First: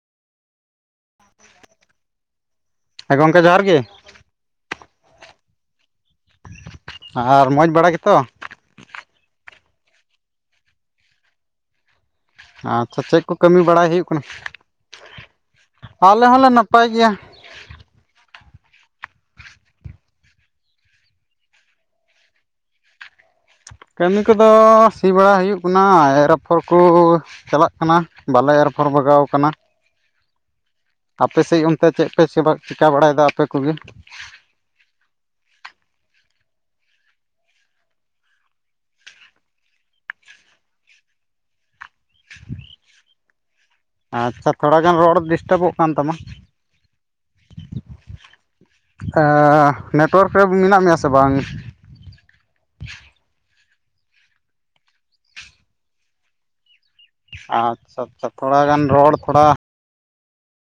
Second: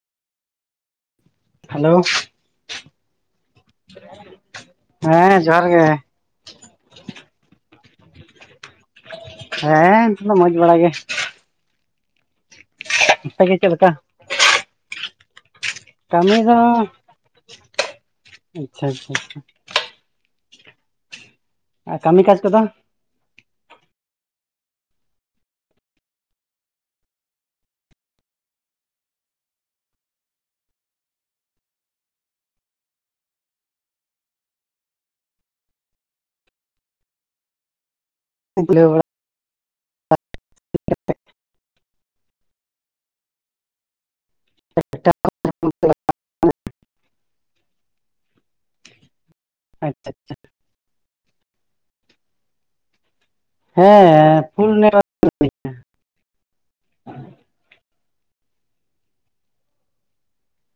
Hello ᱦᱮᱸ ᱜᱚᱢᱠᱮ ᱡᱚᱦᱟᱨ ᱜᱮ ᱦᱮᱸ ᱡᱚᱦᱟᱨ ᱜᱮ ᱟᱨ ᱢᱚᱡᱽ ᱵᱟᱲᱟ ᱜᱮᱛᱚ? ᱦᱮᱸ ᱱᱤᱛᱚᱜ ᱫᱚ ᱢᱚᱡᱽ ᱵᱟᱲᱟ ᱜᱮ ᱟᱪᱪᱷᱟ ᱪᱮᱜ ᱠᱚ ᱟᱯᱮ ᱜᱮ ᱠᱟᱹᱢᱤ ᱪᱮᱫ ᱵᱟᱲᱟᱭ ᱞᱮᱠᱟ ᱦᱩᱭᱩᱜ ᱠᱟᱱᱟ? ᱟᱞᱮ ᱠᱟᱹᱢᱤ ᱦᱚᱸᱞᱮ ᱫᱚ ᱱᱟᱯᱟᱭ ᱜᱮᱭᱟ ᱟᱪᱪᱷᱟ ᱟᱪᱪᱷᱟ ᱟᱨ ᱠᱟᱹᱢᱤ ᱠᱟᱡᱽ ᱠᱚᱫᱚ ᱠᱟᱹᱢᱤ ᱠᱚᱫᱚ ᱥᱤ ᱵᱟᱲᱟ ᱦᱩᱭᱩᱜ ᱠᱟᱱᱟ ᱮᱨ ᱟᱯᱷᱚᱨ ᱠᱚ ᱪᱟᱞᱟᱜ ᱠᱟᱱᱟ ᱵᱟᱞᱮ ᱮᱨᱯᱷᱚᱨ ᱵᱟᱜᱟᱣ ᱠᱟᱱᱟ ᱟᱯᱮ ᱥᱮᱡ ᱚᱱᱛᱮ ᱪᱮᱜ ᱯᱮ ᱥᱮᱵᱟᱜ ᱪᱤᱠᱟᱹ ᱵᱟᱲᱟᱭᱮᱫᱟ ᱟᱯᱮ ᱠᱚᱜᱮ? ᱵᱷᱳᱞᱮ ᱵᱟᱵᱟ [inaudible] ᱟᱪᱪᱷᱟ ᱛᱷᱚᱲᱟ ᱜᱟᱱ ᱨᱚᱲ ᱰᱤᱥᱴᱟᱵᱚᱜ ᱠᱟᱱ ᱛᱟᱢᱟ ᱟᱻ ᱟᱪᱪᱷᱟ ᱱᱮᱴᱚᱣᱟᱨᱠ ᱟᱪᱪᱷᱟ ᱨᱮ ᱢᱮᱱᱟᱜ ᱢᱮᱭᱟ ᱥᱮ ᱵᱟᱝ? ᱦᱮᱸ ᱯᱷᱩᱞ ᱱᱮᱴᱳᱣᱟᱨᱠ ᱟᱪᱪᱷᱟ ᱟᱪᱪᱷᱟ ᱛᱷᱚᱲᱟ ᱜᱟᱱ ᱨᱚᱲ ᱛᱷᱚᱲᱟ